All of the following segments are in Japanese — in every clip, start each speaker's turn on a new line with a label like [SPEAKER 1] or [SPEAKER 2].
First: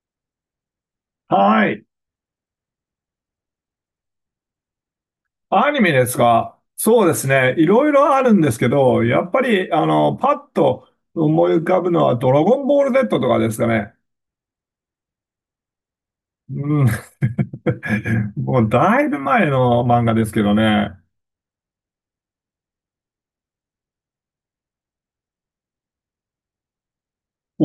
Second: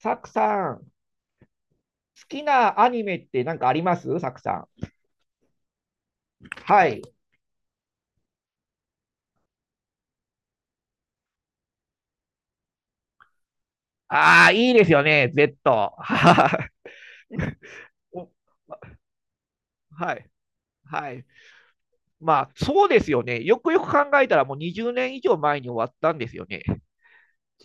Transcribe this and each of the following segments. [SPEAKER 1] サクさん、好
[SPEAKER 2] はい。
[SPEAKER 1] きなアニメって何かありますサクさん。
[SPEAKER 2] アニメですか？
[SPEAKER 1] はい。
[SPEAKER 2] そうですね。いろいろあるんですけど、やっぱり、パッと思い浮かぶのは、ドラゴンボール Z とかですかね。
[SPEAKER 1] ああ、いいですよね、Z。
[SPEAKER 2] う ん。
[SPEAKER 1] お、
[SPEAKER 2] もう、だいぶ前の漫
[SPEAKER 1] は
[SPEAKER 2] 画で
[SPEAKER 1] い。
[SPEAKER 2] すけどね。
[SPEAKER 1] はい。まあ、そうですよね。よくよく考えたら、もう20年以上前に終わったんですよね。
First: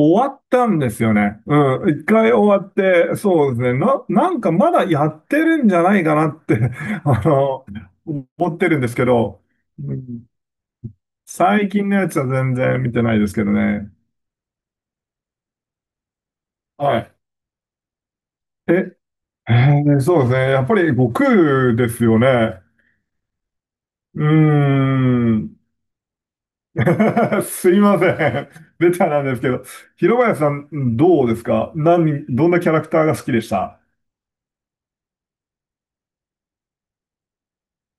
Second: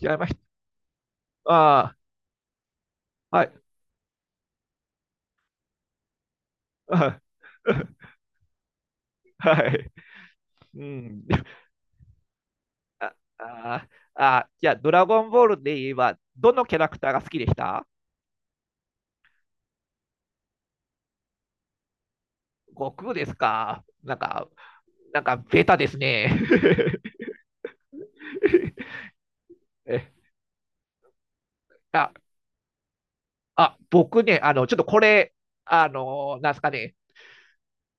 [SPEAKER 1] 違いまし
[SPEAKER 2] わっ
[SPEAKER 1] た。
[SPEAKER 2] たんですよね。う
[SPEAKER 1] あ
[SPEAKER 2] ん。一回終わって、
[SPEAKER 1] あ、は
[SPEAKER 2] そうです
[SPEAKER 1] い。
[SPEAKER 2] ね。なんかまだやってるんじゃないかなって
[SPEAKER 1] あ
[SPEAKER 2] あの、思ってるんですけ ど、
[SPEAKER 1] はい。
[SPEAKER 2] うん、
[SPEAKER 1] うん。
[SPEAKER 2] 最近のやつは全然見てな
[SPEAKER 1] あ
[SPEAKER 2] いですけど
[SPEAKER 1] あー、
[SPEAKER 2] ね。
[SPEAKER 1] あーじゃあ、ドラゴンボールで言えば、どのキャラク
[SPEAKER 2] は
[SPEAKER 1] ター
[SPEAKER 2] い。
[SPEAKER 1] が好きでした
[SPEAKER 2] え、えーそうですね。やっぱり悟空ですよね。
[SPEAKER 1] 悟空ですか。なん
[SPEAKER 2] う
[SPEAKER 1] か、
[SPEAKER 2] ー
[SPEAKER 1] なんか、
[SPEAKER 2] ん。
[SPEAKER 1] ベタですね。
[SPEAKER 2] すいません。ベタなんですけど。
[SPEAKER 1] え、
[SPEAKER 2] 広林さん、どうですか？
[SPEAKER 1] あ
[SPEAKER 2] どんなキャラクターが好きでし
[SPEAKER 1] あ、
[SPEAKER 2] た？
[SPEAKER 1] 僕ね、ちょっとこれ、あの、なんすかね、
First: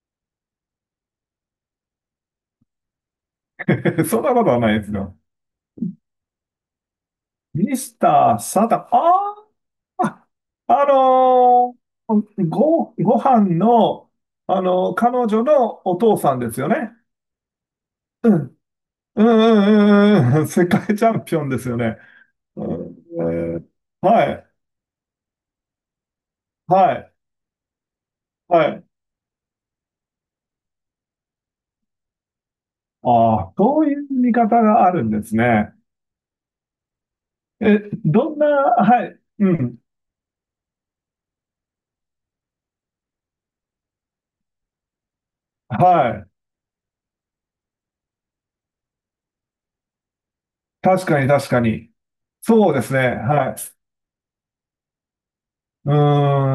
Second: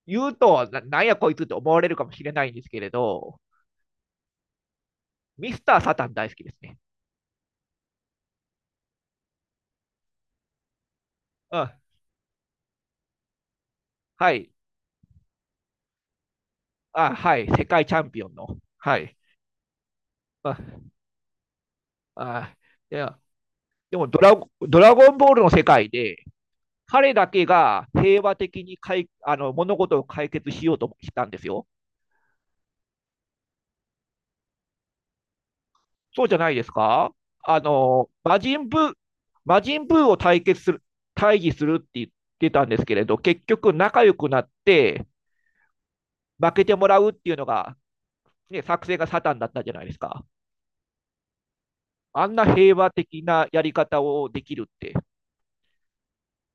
[SPEAKER 1] 言うと、なんやこいつって思われるかもしれないんですけれど、
[SPEAKER 2] そんなことはないですよ。
[SPEAKER 1] ミスター・サタン大好きですね。
[SPEAKER 2] ミスター・サタン。ああ、あ
[SPEAKER 1] う
[SPEAKER 2] の
[SPEAKER 1] ん。
[SPEAKER 2] ご飯の、
[SPEAKER 1] はい。
[SPEAKER 2] 彼女のお父さんですよね。
[SPEAKER 1] あ、はい。世界チャンピオ
[SPEAKER 2] う
[SPEAKER 1] ンの。
[SPEAKER 2] ん。
[SPEAKER 1] はい。
[SPEAKER 2] うんうんうんうん。
[SPEAKER 1] あ、
[SPEAKER 2] 世界チャンピオンですよね。
[SPEAKER 1] あ、
[SPEAKER 2] う
[SPEAKER 1] い
[SPEAKER 2] ん。
[SPEAKER 1] や、でも
[SPEAKER 2] はい。
[SPEAKER 1] ドラゴンボールの世界で、
[SPEAKER 2] はい。
[SPEAKER 1] 彼だけが平和的
[SPEAKER 2] は
[SPEAKER 1] に
[SPEAKER 2] い。
[SPEAKER 1] かい、物事を解決しようとしたんですよ。
[SPEAKER 2] ああ、そういう見方があるんですね。
[SPEAKER 1] そうじゃないですか。
[SPEAKER 2] え、どん
[SPEAKER 1] 魔
[SPEAKER 2] な、
[SPEAKER 1] 人ブー、
[SPEAKER 2] はい、う
[SPEAKER 1] 魔
[SPEAKER 2] ん、
[SPEAKER 1] 人ブーを対決する、対峙するって言ってたんですけれど、結局仲良くなって
[SPEAKER 2] はい。
[SPEAKER 1] 負けてもらうっていうのが、ね、作戦がサタンだったじゃないですか。
[SPEAKER 2] 確かに確かに。
[SPEAKER 1] あんな
[SPEAKER 2] そう
[SPEAKER 1] 平
[SPEAKER 2] で
[SPEAKER 1] 和
[SPEAKER 2] すね、
[SPEAKER 1] 的な
[SPEAKER 2] はい。
[SPEAKER 1] やり方をできるって。
[SPEAKER 2] う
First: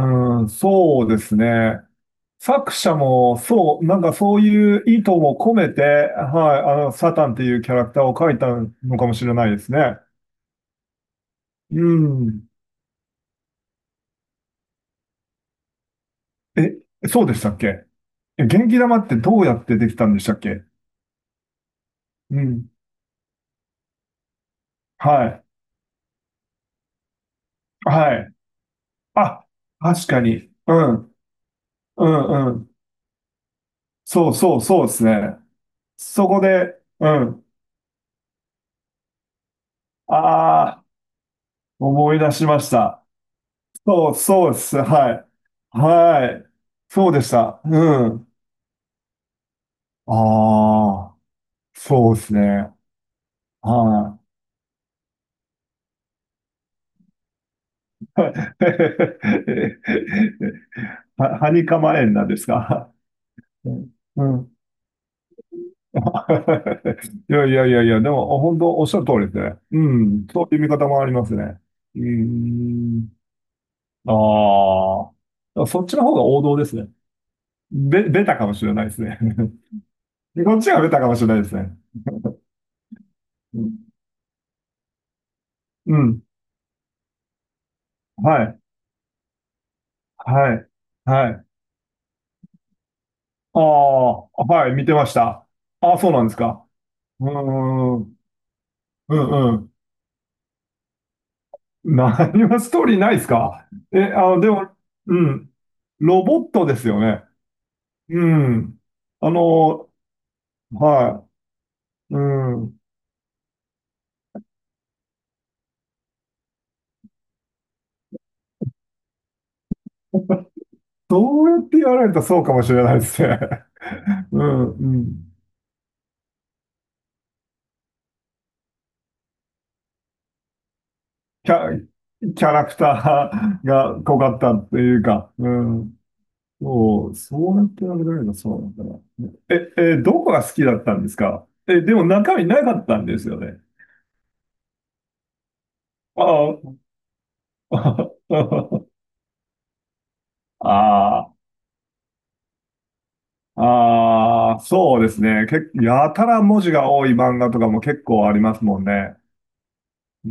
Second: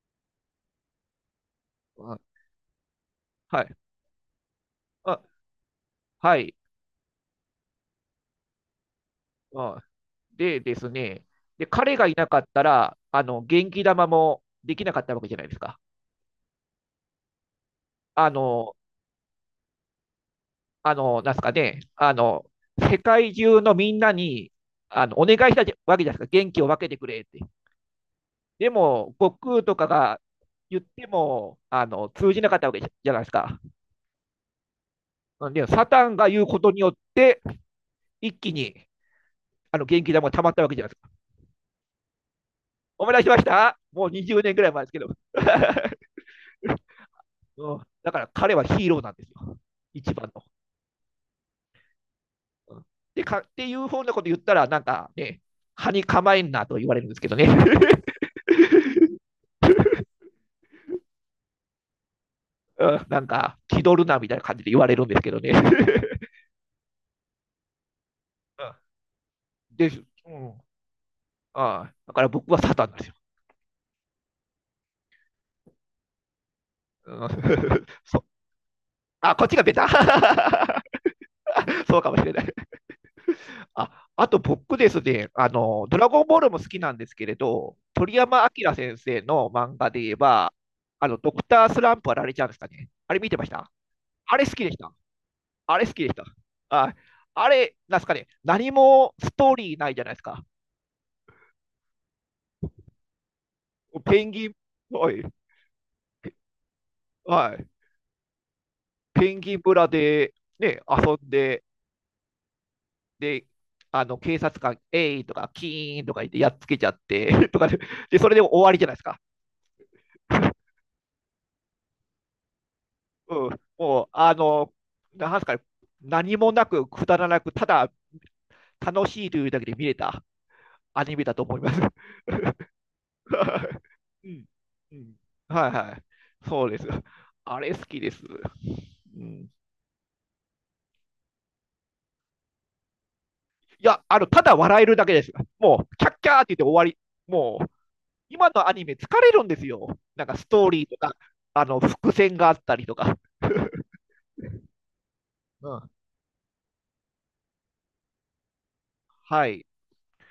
[SPEAKER 2] ーん、そうですね。
[SPEAKER 1] うん、
[SPEAKER 2] 作者も、
[SPEAKER 1] はい。
[SPEAKER 2] そう、なんかそういう意図
[SPEAKER 1] あ、
[SPEAKER 2] も込めて、
[SPEAKER 1] はい、
[SPEAKER 2] はい、サタンっていうキャラクターを描いたのかもしれないで
[SPEAKER 1] う
[SPEAKER 2] す
[SPEAKER 1] ん。
[SPEAKER 2] ね。
[SPEAKER 1] でですね、で、
[SPEAKER 2] う
[SPEAKER 1] 彼がいなかっ
[SPEAKER 2] ん。
[SPEAKER 1] たら、元気玉もできなかったわけじゃないですか。
[SPEAKER 2] え、そうでしたっけ？
[SPEAKER 1] あ
[SPEAKER 2] え、元
[SPEAKER 1] の、
[SPEAKER 2] 気玉ってどうやってできたんでしたっけ？
[SPEAKER 1] あの、なんすかね、あ
[SPEAKER 2] う
[SPEAKER 1] の、
[SPEAKER 2] ん。
[SPEAKER 1] 世界中のみんなに、
[SPEAKER 2] は
[SPEAKER 1] お願
[SPEAKER 2] い。
[SPEAKER 1] いしたわけじゃないですか。元気を分けてくれって。
[SPEAKER 2] はい。
[SPEAKER 1] でも、悟
[SPEAKER 2] あ、
[SPEAKER 1] 空とか
[SPEAKER 2] 確か
[SPEAKER 1] が
[SPEAKER 2] に。う
[SPEAKER 1] 言って
[SPEAKER 2] ん。
[SPEAKER 1] も、
[SPEAKER 2] う
[SPEAKER 1] 通じ
[SPEAKER 2] ん
[SPEAKER 1] な
[SPEAKER 2] う
[SPEAKER 1] かった
[SPEAKER 2] ん。
[SPEAKER 1] わけじゃないですか。
[SPEAKER 2] そうそうそうですね。
[SPEAKER 1] んで、サタン
[SPEAKER 2] そ
[SPEAKER 1] が
[SPEAKER 2] こ
[SPEAKER 1] 言うことに
[SPEAKER 2] で、
[SPEAKER 1] よっ
[SPEAKER 2] う
[SPEAKER 1] て、
[SPEAKER 2] ん。
[SPEAKER 1] 一気に、元気玉が溜まったわ
[SPEAKER 2] あ
[SPEAKER 1] けじ
[SPEAKER 2] あ、
[SPEAKER 1] ゃないですか。
[SPEAKER 2] 思い出しました。
[SPEAKER 1] 思い出しました。もう
[SPEAKER 2] そう
[SPEAKER 1] 20
[SPEAKER 2] そう
[SPEAKER 1] 年
[SPEAKER 2] で
[SPEAKER 1] ぐらい
[SPEAKER 2] す。
[SPEAKER 1] 前ですけど。
[SPEAKER 2] はい。はい。そうでし た。
[SPEAKER 1] うん、
[SPEAKER 2] う
[SPEAKER 1] だから
[SPEAKER 2] ん。
[SPEAKER 1] 彼はヒーローなんですよ。
[SPEAKER 2] あ
[SPEAKER 1] 一番の。
[SPEAKER 2] あ、そうですね。
[SPEAKER 1] うん、でかっていうふうな
[SPEAKER 2] は
[SPEAKER 1] こと
[SPEAKER 2] い。
[SPEAKER 1] 言ったら、なんかね、歯に構えんなと言われるんですけどね。
[SPEAKER 2] はにかまえんなんです
[SPEAKER 1] う
[SPEAKER 2] か？
[SPEAKER 1] ん、なんか、
[SPEAKER 2] う
[SPEAKER 1] 気
[SPEAKER 2] ん
[SPEAKER 1] 取るな
[SPEAKER 2] う
[SPEAKER 1] みたいな
[SPEAKER 2] ん
[SPEAKER 1] 感じで言われるんですけどね。
[SPEAKER 2] いやいやいやいや、でも、本当おっしゃる通りですね。う
[SPEAKER 1] で、
[SPEAKER 2] ん。
[SPEAKER 1] う
[SPEAKER 2] そう
[SPEAKER 1] ん、
[SPEAKER 2] いう見方もありますね。
[SPEAKER 1] あ、
[SPEAKER 2] う
[SPEAKER 1] だから僕はサタンなんです
[SPEAKER 2] ん。
[SPEAKER 1] よ。
[SPEAKER 2] ああ。そっちの方が王道ですね。
[SPEAKER 1] うん、
[SPEAKER 2] べ、
[SPEAKER 1] そ、
[SPEAKER 2] ベタかもしれないですね。
[SPEAKER 1] あ、こっ ちがベタ。
[SPEAKER 2] こっちがベタかもしれないですね。
[SPEAKER 1] そうかもしれない。
[SPEAKER 2] うん
[SPEAKER 1] あ、あと僕ですね、
[SPEAKER 2] う
[SPEAKER 1] ドラ
[SPEAKER 2] ん。
[SPEAKER 1] ゴンボールも好きなんですけれど、鳥
[SPEAKER 2] は
[SPEAKER 1] 山
[SPEAKER 2] い。
[SPEAKER 1] 明先生の漫画で言えば、
[SPEAKER 2] はい。は
[SPEAKER 1] ドク
[SPEAKER 2] い。
[SPEAKER 1] タースランプはラれちゃうんですかね。あれ見てまし
[SPEAKER 2] ああ、
[SPEAKER 1] たあれ好き
[SPEAKER 2] は
[SPEAKER 1] で
[SPEAKER 2] い。
[SPEAKER 1] し
[SPEAKER 2] 見
[SPEAKER 1] た。
[SPEAKER 2] てました。
[SPEAKER 1] あれ好
[SPEAKER 2] ああ、
[SPEAKER 1] きで
[SPEAKER 2] そう
[SPEAKER 1] し
[SPEAKER 2] な
[SPEAKER 1] た。
[SPEAKER 2] んですか。
[SPEAKER 1] あ、
[SPEAKER 2] うー
[SPEAKER 1] あれ、なんですか
[SPEAKER 2] ん。
[SPEAKER 1] ね、何も
[SPEAKER 2] う
[SPEAKER 1] ス
[SPEAKER 2] ん
[SPEAKER 1] ト
[SPEAKER 2] う
[SPEAKER 1] ー
[SPEAKER 2] ん。
[SPEAKER 1] リーないじゃないですか。
[SPEAKER 2] 何もストーリーないですか？え、
[SPEAKER 1] ペンギ
[SPEAKER 2] で
[SPEAKER 1] ン、
[SPEAKER 2] も、
[SPEAKER 1] は
[SPEAKER 2] う
[SPEAKER 1] い、
[SPEAKER 2] ん。ロボットですよね。
[SPEAKER 1] はい。
[SPEAKER 2] うん。あ
[SPEAKER 1] ペンギン村
[SPEAKER 2] の、
[SPEAKER 1] で、ね、遊ん
[SPEAKER 2] は
[SPEAKER 1] で、
[SPEAKER 2] い。うん。
[SPEAKER 1] で、あの警察官、えいとか、キーンとか言ってやっつけちゃって とかで、で、それでも終わりじゃないですか。
[SPEAKER 2] どうやって言われたらそうかもしれないですね。
[SPEAKER 1] うん、もう、あ
[SPEAKER 2] うん、
[SPEAKER 1] の、
[SPEAKER 2] うん。
[SPEAKER 1] なんすかね、何もなく、くだらなく、ただ楽しいというだけで見れたアニメだと
[SPEAKER 2] キ
[SPEAKER 1] 思います。
[SPEAKER 2] ャ、キャラクター が濃
[SPEAKER 1] う
[SPEAKER 2] かっ
[SPEAKER 1] ん、
[SPEAKER 2] たって
[SPEAKER 1] う
[SPEAKER 2] いう
[SPEAKER 1] ん、
[SPEAKER 2] か、う
[SPEAKER 1] はいは
[SPEAKER 2] ん。
[SPEAKER 1] い。そうです。
[SPEAKER 2] そう、そう
[SPEAKER 1] あ
[SPEAKER 2] やって
[SPEAKER 1] れ好
[SPEAKER 2] 言わ
[SPEAKER 1] き
[SPEAKER 2] れ
[SPEAKER 1] です。
[SPEAKER 2] るのそうなんだな。
[SPEAKER 1] うん、
[SPEAKER 2] どこが好きだったんですか？え、でも中身なかったんですよね。
[SPEAKER 1] いや、ただ笑えるだけです。もう、キャッキャーって言って終
[SPEAKER 2] あ
[SPEAKER 1] わり。もう、
[SPEAKER 2] あ、
[SPEAKER 1] 今のアニ メ疲れるんですよ。なんかストーリーとか、
[SPEAKER 2] ああ、
[SPEAKER 1] 伏線があったりとか。
[SPEAKER 2] ああ、そうですね。
[SPEAKER 1] うん。
[SPEAKER 2] やたら文字が多い漫画とかも結構ありますもんね。
[SPEAKER 1] はい。
[SPEAKER 2] うー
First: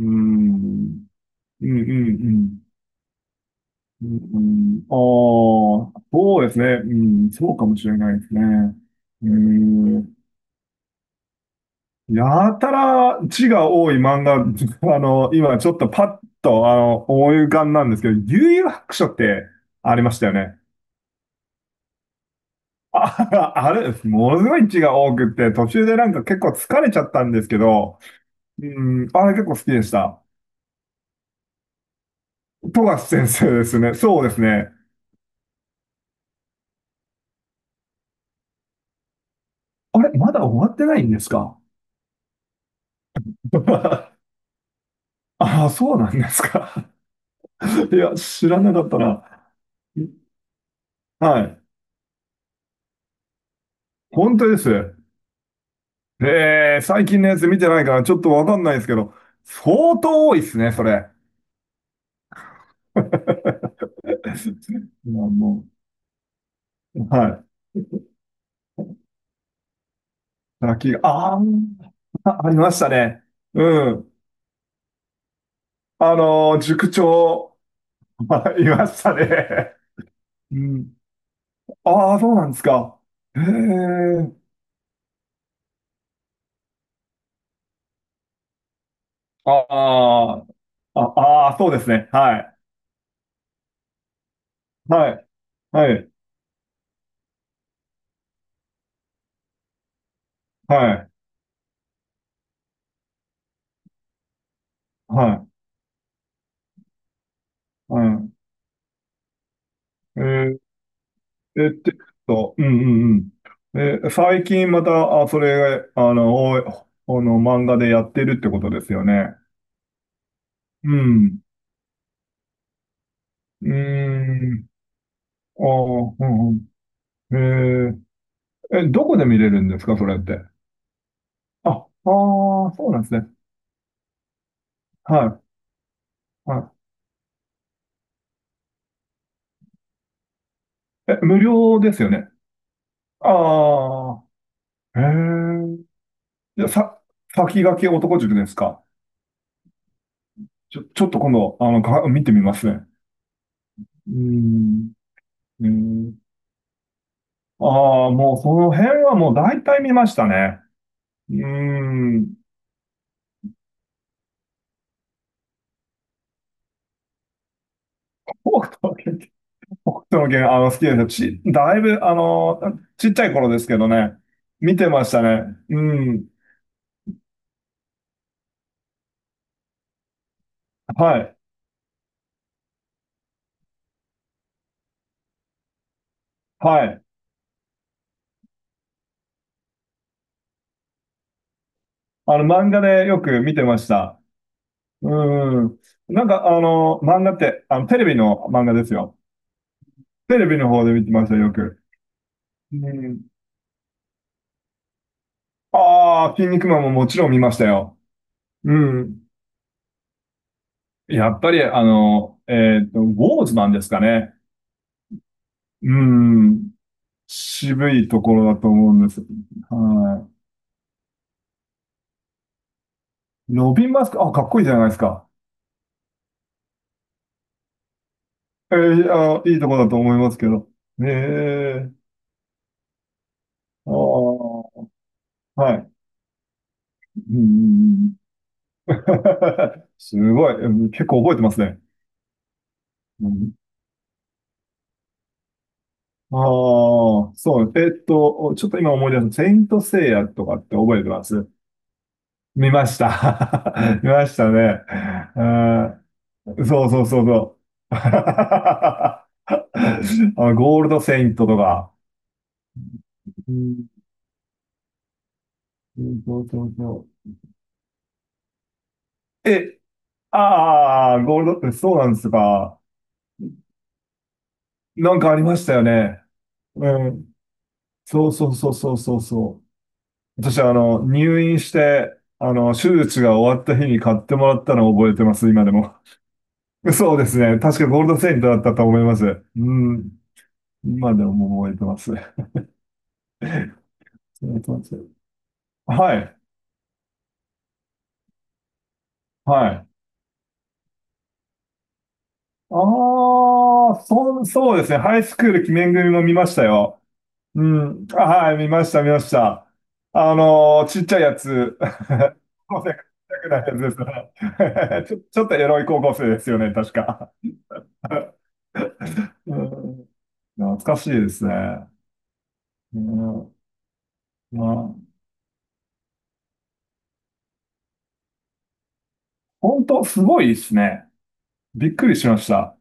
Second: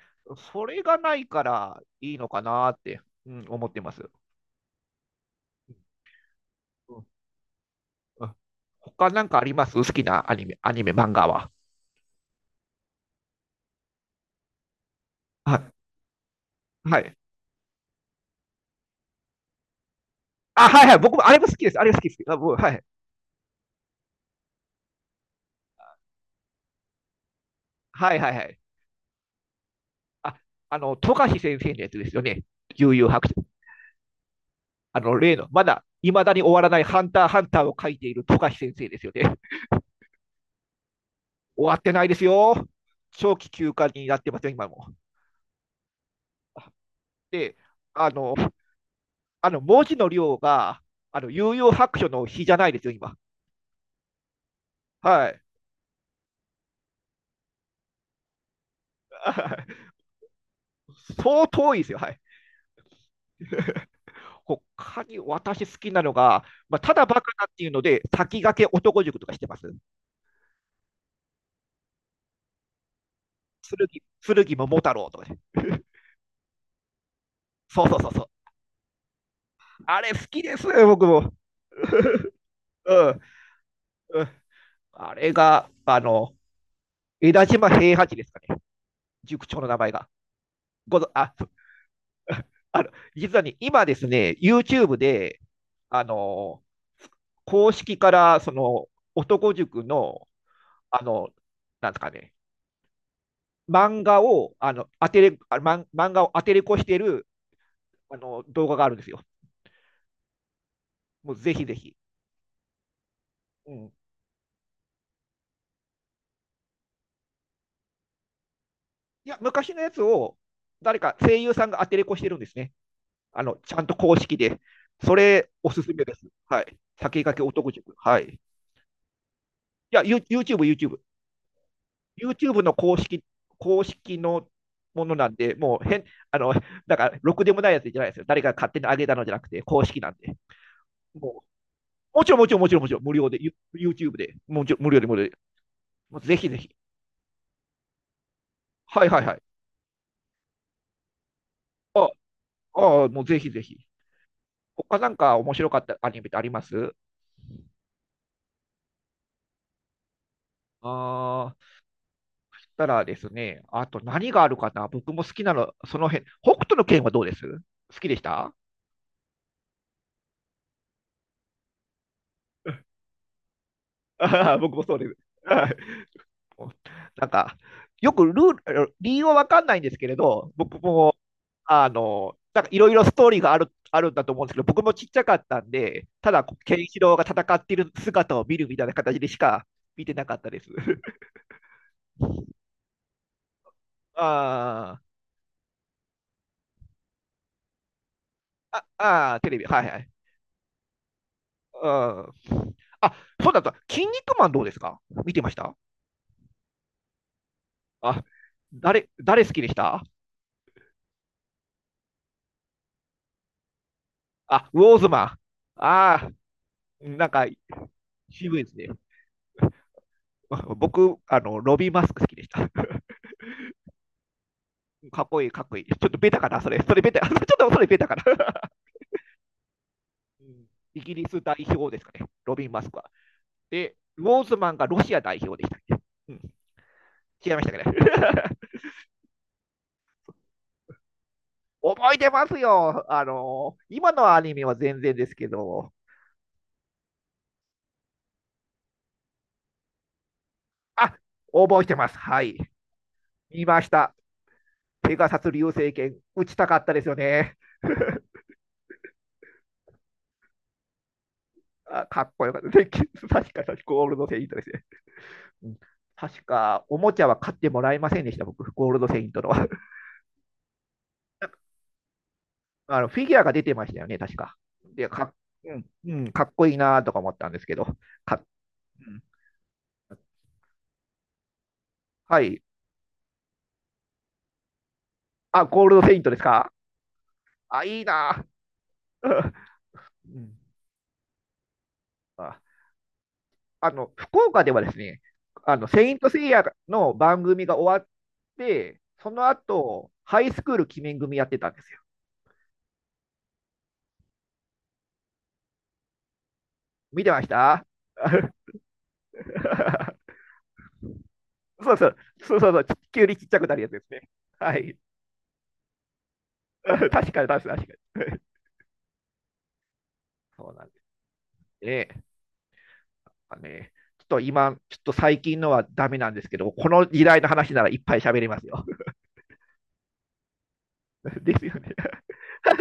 [SPEAKER 1] それが
[SPEAKER 2] ん。
[SPEAKER 1] ないか
[SPEAKER 2] う
[SPEAKER 1] ら
[SPEAKER 2] んうん
[SPEAKER 1] いいの
[SPEAKER 2] う
[SPEAKER 1] か
[SPEAKER 2] ん。
[SPEAKER 1] なって、うん、思ってま
[SPEAKER 2] う
[SPEAKER 1] す。
[SPEAKER 2] んうん、ああ、そうですね。う
[SPEAKER 1] うん、
[SPEAKER 2] ん、そうかもしれない
[SPEAKER 1] う
[SPEAKER 2] です
[SPEAKER 1] ん、
[SPEAKER 2] ね。
[SPEAKER 1] 他な
[SPEAKER 2] う
[SPEAKER 1] ん
[SPEAKER 2] ー
[SPEAKER 1] かあります、好き
[SPEAKER 2] ん。
[SPEAKER 1] なアニメ、アニメ、漫画は。
[SPEAKER 2] やたら字が多い漫画、
[SPEAKER 1] は
[SPEAKER 2] 今ち
[SPEAKER 1] い。
[SPEAKER 2] ょっとパッと、
[SPEAKER 1] はい。
[SPEAKER 2] 思い浮かんなんですけど、幽遊白書ってありましたよね。
[SPEAKER 1] あ、はいはい。僕もあれも好きです。あれ好きです。あ、もうはい。
[SPEAKER 2] あ、あれ、ものすごい字が多くって、途中でなんか結構疲れちゃったんですけど、
[SPEAKER 1] はいはいはい。
[SPEAKER 2] うん、あれ結構好きでした。
[SPEAKER 1] あ、富樫先生のやつですよね。
[SPEAKER 2] 富
[SPEAKER 1] 悠
[SPEAKER 2] 樫
[SPEAKER 1] 々
[SPEAKER 2] 先
[SPEAKER 1] 白書。
[SPEAKER 2] 生ですね。そうですね。
[SPEAKER 1] あの、例の、まだ、いまだに終わらないハンターハンターを書いている富樫先生ですよね。
[SPEAKER 2] あれ、まだ終わってないんですか？
[SPEAKER 1] 終わってないですよ。長期休暇になって ますよ、今も。
[SPEAKER 2] ああ、そうなんですか。
[SPEAKER 1] で、
[SPEAKER 2] い
[SPEAKER 1] あ
[SPEAKER 2] や、
[SPEAKER 1] の、
[SPEAKER 2] 知らなかったな。
[SPEAKER 1] あの文字の量が、
[SPEAKER 2] は
[SPEAKER 1] 有
[SPEAKER 2] い。
[SPEAKER 1] 用白書の日じゃないですよ、今。
[SPEAKER 2] 本当です。
[SPEAKER 1] はい。
[SPEAKER 2] 最近のやつ見てないからちょっとわかんないですけど、相当多いですね、それ。
[SPEAKER 1] 相当いいですよ、はい。他
[SPEAKER 2] い
[SPEAKER 1] に
[SPEAKER 2] やも
[SPEAKER 1] 私好きなのが、まあ、た
[SPEAKER 2] う、
[SPEAKER 1] だバ
[SPEAKER 2] は
[SPEAKER 1] カ
[SPEAKER 2] い。
[SPEAKER 1] だっていうので、先駆け男塾とかしてます。
[SPEAKER 2] 先が、あーあ、ありましたね。うん。
[SPEAKER 1] 剣桃太郎とかね。
[SPEAKER 2] 塾長、
[SPEAKER 1] そうそうそうそう。
[SPEAKER 2] いましたね。
[SPEAKER 1] あれ好きで
[SPEAKER 2] う
[SPEAKER 1] すよ、
[SPEAKER 2] ん。
[SPEAKER 1] 僕も。
[SPEAKER 2] ああ、そうなんです
[SPEAKER 1] う
[SPEAKER 2] か。
[SPEAKER 1] ん、
[SPEAKER 2] へ
[SPEAKER 1] うん。
[SPEAKER 2] え。
[SPEAKER 1] あれが、江田島平八ですかね。塾
[SPEAKER 2] あ
[SPEAKER 1] 長の名前が。
[SPEAKER 2] ー
[SPEAKER 1] ごぞあ、
[SPEAKER 2] ああ、そうですね。はい。
[SPEAKER 1] あの、実はね、今ですね、YouTube
[SPEAKER 2] はい。
[SPEAKER 1] で、
[SPEAKER 2] は
[SPEAKER 1] あ
[SPEAKER 2] い。
[SPEAKER 1] の、公式から、その、男塾の、
[SPEAKER 2] は
[SPEAKER 1] あ
[SPEAKER 2] い。
[SPEAKER 1] の、なんですかね、漫画を、あの、当て
[SPEAKER 2] は
[SPEAKER 1] れ、
[SPEAKER 2] い。
[SPEAKER 1] あ、漫漫画を当てれこしてる、
[SPEAKER 2] はい。
[SPEAKER 1] 動画があるんですよ。
[SPEAKER 2] うん。
[SPEAKER 1] もうぜひ
[SPEAKER 2] えっ
[SPEAKER 1] ぜひ。
[SPEAKER 2] うんうん
[SPEAKER 1] う
[SPEAKER 2] う
[SPEAKER 1] ん。
[SPEAKER 2] ん。え、最近また、あ、それ、あの、おいあの、漫画でやってるってことですよ
[SPEAKER 1] い
[SPEAKER 2] ね。
[SPEAKER 1] や、昔のやつを、
[SPEAKER 2] う
[SPEAKER 1] 誰か声
[SPEAKER 2] ん。
[SPEAKER 1] 優さんが当てれこしてるんですね。
[SPEAKER 2] うー
[SPEAKER 1] ちゃんと公式で。
[SPEAKER 2] ん。
[SPEAKER 1] それ、
[SPEAKER 2] あ
[SPEAKER 1] おすすめで
[SPEAKER 2] あ、う
[SPEAKER 1] す。
[SPEAKER 2] ん
[SPEAKER 1] はい。先駆
[SPEAKER 2] うん。
[SPEAKER 1] け男塾。はい。い
[SPEAKER 2] え、どこで見れるんですか、
[SPEAKER 1] や、
[SPEAKER 2] それって？
[SPEAKER 1] YouTube、YouTube。
[SPEAKER 2] あ、あ
[SPEAKER 1] YouTube
[SPEAKER 2] あ、
[SPEAKER 1] の
[SPEAKER 2] そう
[SPEAKER 1] 公
[SPEAKER 2] なんです
[SPEAKER 1] 式、
[SPEAKER 2] ね。
[SPEAKER 1] 公式のものなん
[SPEAKER 2] は
[SPEAKER 1] で、もう変、あ
[SPEAKER 2] い。
[SPEAKER 1] の、
[SPEAKER 2] は
[SPEAKER 1] だから、ろくでもないやつじゃないですよ。誰か勝手に上げたのじゃなくて、公式なんで。
[SPEAKER 2] い。え、無
[SPEAKER 1] も
[SPEAKER 2] 料ですよ
[SPEAKER 1] うも
[SPEAKER 2] ね。
[SPEAKER 1] ちろん、もちろん、もちろん、もちろん、無料で、YouTube
[SPEAKER 2] あ
[SPEAKER 1] で、もちろん無料
[SPEAKER 2] あ、へ
[SPEAKER 1] で、無料で。
[SPEAKER 2] え。
[SPEAKER 1] もうぜひぜ
[SPEAKER 2] じゃ、
[SPEAKER 1] ひ。
[SPEAKER 2] 先駆け男塾ですか？
[SPEAKER 1] はいはいはい。
[SPEAKER 2] ちょっと今度、
[SPEAKER 1] あ、
[SPEAKER 2] 見てみますね。
[SPEAKER 1] ああ、もうぜひぜひ。
[SPEAKER 2] うーん。
[SPEAKER 1] 他なんか面
[SPEAKER 2] うー
[SPEAKER 1] 白かったア
[SPEAKER 2] ん。
[SPEAKER 1] ニメってあります
[SPEAKER 2] ああ、もうその辺はもう大体見ましたね。うー
[SPEAKER 1] ああ、
[SPEAKER 2] ん。
[SPEAKER 1] そしたらですね、あと何があるかな、僕も好きなの、その辺。北斗の拳はどうです好きでした
[SPEAKER 2] 北斗の拳、北斗の拳、好きですよ。だいぶ、ちっちゃい頃ですけどね、
[SPEAKER 1] ああ、僕
[SPEAKER 2] 見
[SPEAKER 1] も
[SPEAKER 2] て
[SPEAKER 1] そう
[SPEAKER 2] ま
[SPEAKER 1] で
[SPEAKER 2] し
[SPEAKER 1] す。
[SPEAKER 2] たね。
[SPEAKER 1] はい
[SPEAKER 2] うん。
[SPEAKER 1] なんか、よくルール、理由は分かんないんですけれど、僕も、
[SPEAKER 2] はい。
[SPEAKER 1] なんかいろいろストーリーがあるんだと思うんですけど、僕もちっちゃかったんで、ただ、ケ
[SPEAKER 2] は
[SPEAKER 1] ンシ
[SPEAKER 2] い。
[SPEAKER 1] ロウが戦っている姿を見るみたいな形でしか見てなかったです。
[SPEAKER 2] 漫画でよく見てました。
[SPEAKER 1] あ
[SPEAKER 2] うん。なんか、漫画って、テレビの漫画
[SPEAKER 1] あ、
[SPEAKER 2] ですよ。
[SPEAKER 1] ああ、テレビ、はいはい。
[SPEAKER 2] テレビの方で見てました、よく。
[SPEAKER 1] うん。
[SPEAKER 2] う
[SPEAKER 1] あ、
[SPEAKER 2] ん。
[SPEAKER 1] そうだった。筋肉マンどうですか、見てました
[SPEAKER 2] ああ、筋肉マンももちろん見ましたよ。
[SPEAKER 1] あ、
[SPEAKER 2] う
[SPEAKER 1] 誰、
[SPEAKER 2] ん。
[SPEAKER 1] 誰好きでした
[SPEAKER 2] やっぱり、ウォーズマンですかね。
[SPEAKER 1] あ、ウォーズマン。
[SPEAKER 2] う
[SPEAKER 1] ああ、
[SPEAKER 2] ん、
[SPEAKER 1] なんか、
[SPEAKER 2] 渋いところ
[SPEAKER 1] 渋
[SPEAKER 2] だ
[SPEAKER 1] い
[SPEAKER 2] と
[SPEAKER 1] ですね。
[SPEAKER 2] 思うんです。は
[SPEAKER 1] 僕、ロビーマスク好きでした。
[SPEAKER 2] い。ロビン・マスク、あ、かっこいいじゃないです
[SPEAKER 1] か
[SPEAKER 2] か。
[SPEAKER 1] っこいい、かっこいい。ちょっとベタかな、それ。それベタ。ちょっとそれベタかな。
[SPEAKER 2] あ、いいところだと思います
[SPEAKER 1] う
[SPEAKER 2] け
[SPEAKER 1] ん、
[SPEAKER 2] ど。
[SPEAKER 1] イ
[SPEAKER 2] ね
[SPEAKER 1] ギリス代
[SPEAKER 2] え、
[SPEAKER 1] 表ですかね、ロビン・マスクは。
[SPEAKER 2] ああ、
[SPEAKER 1] で、ウォーズマンが
[SPEAKER 2] は
[SPEAKER 1] ロシア代表で
[SPEAKER 2] い。
[SPEAKER 1] したっけ、うん、
[SPEAKER 2] うんう
[SPEAKER 1] 違いましたかね。
[SPEAKER 2] んうん すごい。うん、結構覚えてますね。
[SPEAKER 1] 覚えてますよ。あ
[SPEAKER 2] うん、
[SPEAKER 1] のー今のアニメは全然ですけど、
[SPEAKER 2] ああ、そう。ちょっと今思い出す。セイント・セイヤとかって覚えて
[SPEAKER 1] あ、
[SPEAKER 2] ます？
[SPEAKER 1] 覚えてます。はい。
[SPEAKER 2] 見まし
[SPEAKER 1] 見
[SPEAKER 2] た。
[SPEAKER 1] まし
[SPEAKER 2] 見
[SPEAKER 1] た。
[SPEAKER 2] ましたね。
[SPEAKER 1] ペガサス流星
[SPEAKER 2] あ
[SPEAKER 1] 拳、打ち
[SPEAKER 2] ー、
[SPEAKER 1] たかっ
[SPEAKER 2] そう
[SPEAKER 1] たで
[SPEAKER 2] そう
[SPEAKER 1] すよ
[SPEAKER 2] そう
[SPEAKER 1] ね。
[SPEAKER 2] そう。あゴールドセイントとか。
[SPEAKER 1] あ、かっこよかった。で、確
[SPEAKER 2] う
[SPEAKER 1] か、
[SPEAKER 2] ん
[SPEAKER 1] ゴールドセイントですね。うん、
[SPEAKER 2] うんそ
[SPEAKER 1] 確
[SPEAKER 2] うそう
[SPEAKER 1] か、お
[SPEAKER 2] そ
[SPEAKER 1] もちゃは買ってもらえませんでした、僕、ゴールドセイントの
[SPEAKER 2] う。
[SPEAKER 1] は。
[SPEAKER 2] え、ああ、ゴールド、そうなんですか。
[SPEAKER 1] あのフィギュアが出てましたよね、確か。で
[SPEAKER 2] なんか
[SPEAKER 1] か,、
[SPEAKER 2] ありまし
[SPEAKER 1] う
[SPEAKER 2] たよ
[SPEAKER 1] んう
[SPEAKER 2] ね。
[SPEAKER 1] ん、かっこいい
[SPEAKER 2] う
[SPEAKER 1] なとか思
[SPEAKER 2] ん。
[SPEAKER 1] ったんですけど。
[SPEAKER 2] そう
[SPEAKER 1] か、
[SPEAKER 2] そうそうそう
[SPEAKER 1] う
[SPEAKER 2] そう
[SPEAKER 1] ん、
[SPEAKER 2] そう。私、入院して、
[SPEAKER 1] はい。
[SPEAKER 2] 手術が終わった日に買ってもらったのを覚えてます、
[SPEAKER 1] あ、
[SPEAKER 2] 今で
[SPEAKER 1] ゴー
[SPEAKER 2] も。
[SPEAKER 1] ルドセイントですか。
[SPEAKER 2] そうですね。確
[SPEAKER 1] あ、
[SPEAKER 2] かゴー
[SPEAKER 1] いい
[SPEAKER 2] ルドセイン
[SPEAKER 1] な
[SPEAKER 2] トだったと思います。
[SPEAKER 1] ぁ
[SPEAKER 2] うん。
[SPEAKER 1] うん、
[SPEAKER 2] 今でも覚えてます。
[SPEAKER 1] あ、あの、福
[SPEAKER 2] そう
[SPEAKER 1] 岡で
[SPEAKER 2] そ
[SPEAKER 1] は
[SPEAKER 2] う
[SPEAKER 1] で
[SPEAKER 2] そ
[SPEAKER 1] す
[SPEAKER 2] う。
[SPEAKER 1] ね、セイ
[SPEAKER 2] は
[SPEAKER 1] ント
[SPEAKER 2] い。
[SPEAKER 1] セイヤの番組が終わって、その
[SPEAKER 2] はい。
[SPEAKER 1] 後、ハイスクール鬼面組やってたんですよ。
[SPEAKER 2] ああ、そうですね。ハイスクール記念組も見ましたよ。
[SPEAKER 1] 見てまし
[SPEAKER 2] う
[SPEAKER 1] た
[SPEAKER 2] ん。あ、はい、見ました、見ました。ちっちゃいやつ。
[SPEAKER 1] そうそう、そうそ うそ
[SPEAKER 2] 高
[SPEAKER 1] う、
[SPEAKER 2] 校生
[SPEAKER 1] ち、
[SPEAKER 2] がちっ
[SPEAKER 1] 急
[SPEAKER 2] ち
[SPEAKER 1] に
[SPEAKER 2] ゃ
[SPEAKER 1] ちっ
[SPEAKER 2] く
[SPEAKER 1] ち
[SPEAKER 2] な
[SPEAKER 1] ゃ
[SPEAKER 2] い
[SPEAKER 1] くな
[SPEAKER 2] やつ
[SPEAKER 1] るや
[SPEAKER 2] で
[SPEAKER 1] つ
[SPEAKER 2] す
[SPEAKER 1] ですね。
[SPEAKER 2] ね。
[SPEAKER 1] はい。
[SPEAKER 2] ちょっとエロい高校生ですよね、確
[SPEAKER 1] 確
[SPEAKER 2] か。
[SPEAKER 1] かに、確かに。確か に、
[SPEAKER 2] うん、
[SPEAKER 1] そう
[SPEAKER 2] 懐
[SPEAKER 1] なんで
[SPEAKER 2] か
[SPEAKER 1] す
[SPEAKER 2] しいですね。
[SPEAKER 1] ね。
[SPEAKER 2] う
[SPEAKER 1] か
[SPEAKER 2] ん、
[SPEAKER 1] ね。ちょっと
[SPEAKER 2] ま
[SPEAKER 1] 今、ちょっと
[SPEAKER 2] あ、
[SPEAKER 1] 最近のはダメなんですけど、この時代の話ならいっぱい喋れますよ。
[SPEAKER 2] 本当すごいですね。
[SPEAKER 1] ですよ
[SPEAKER 2] び
[SPEAKER 1] ね。
[SPEAKER 2] っくりしました。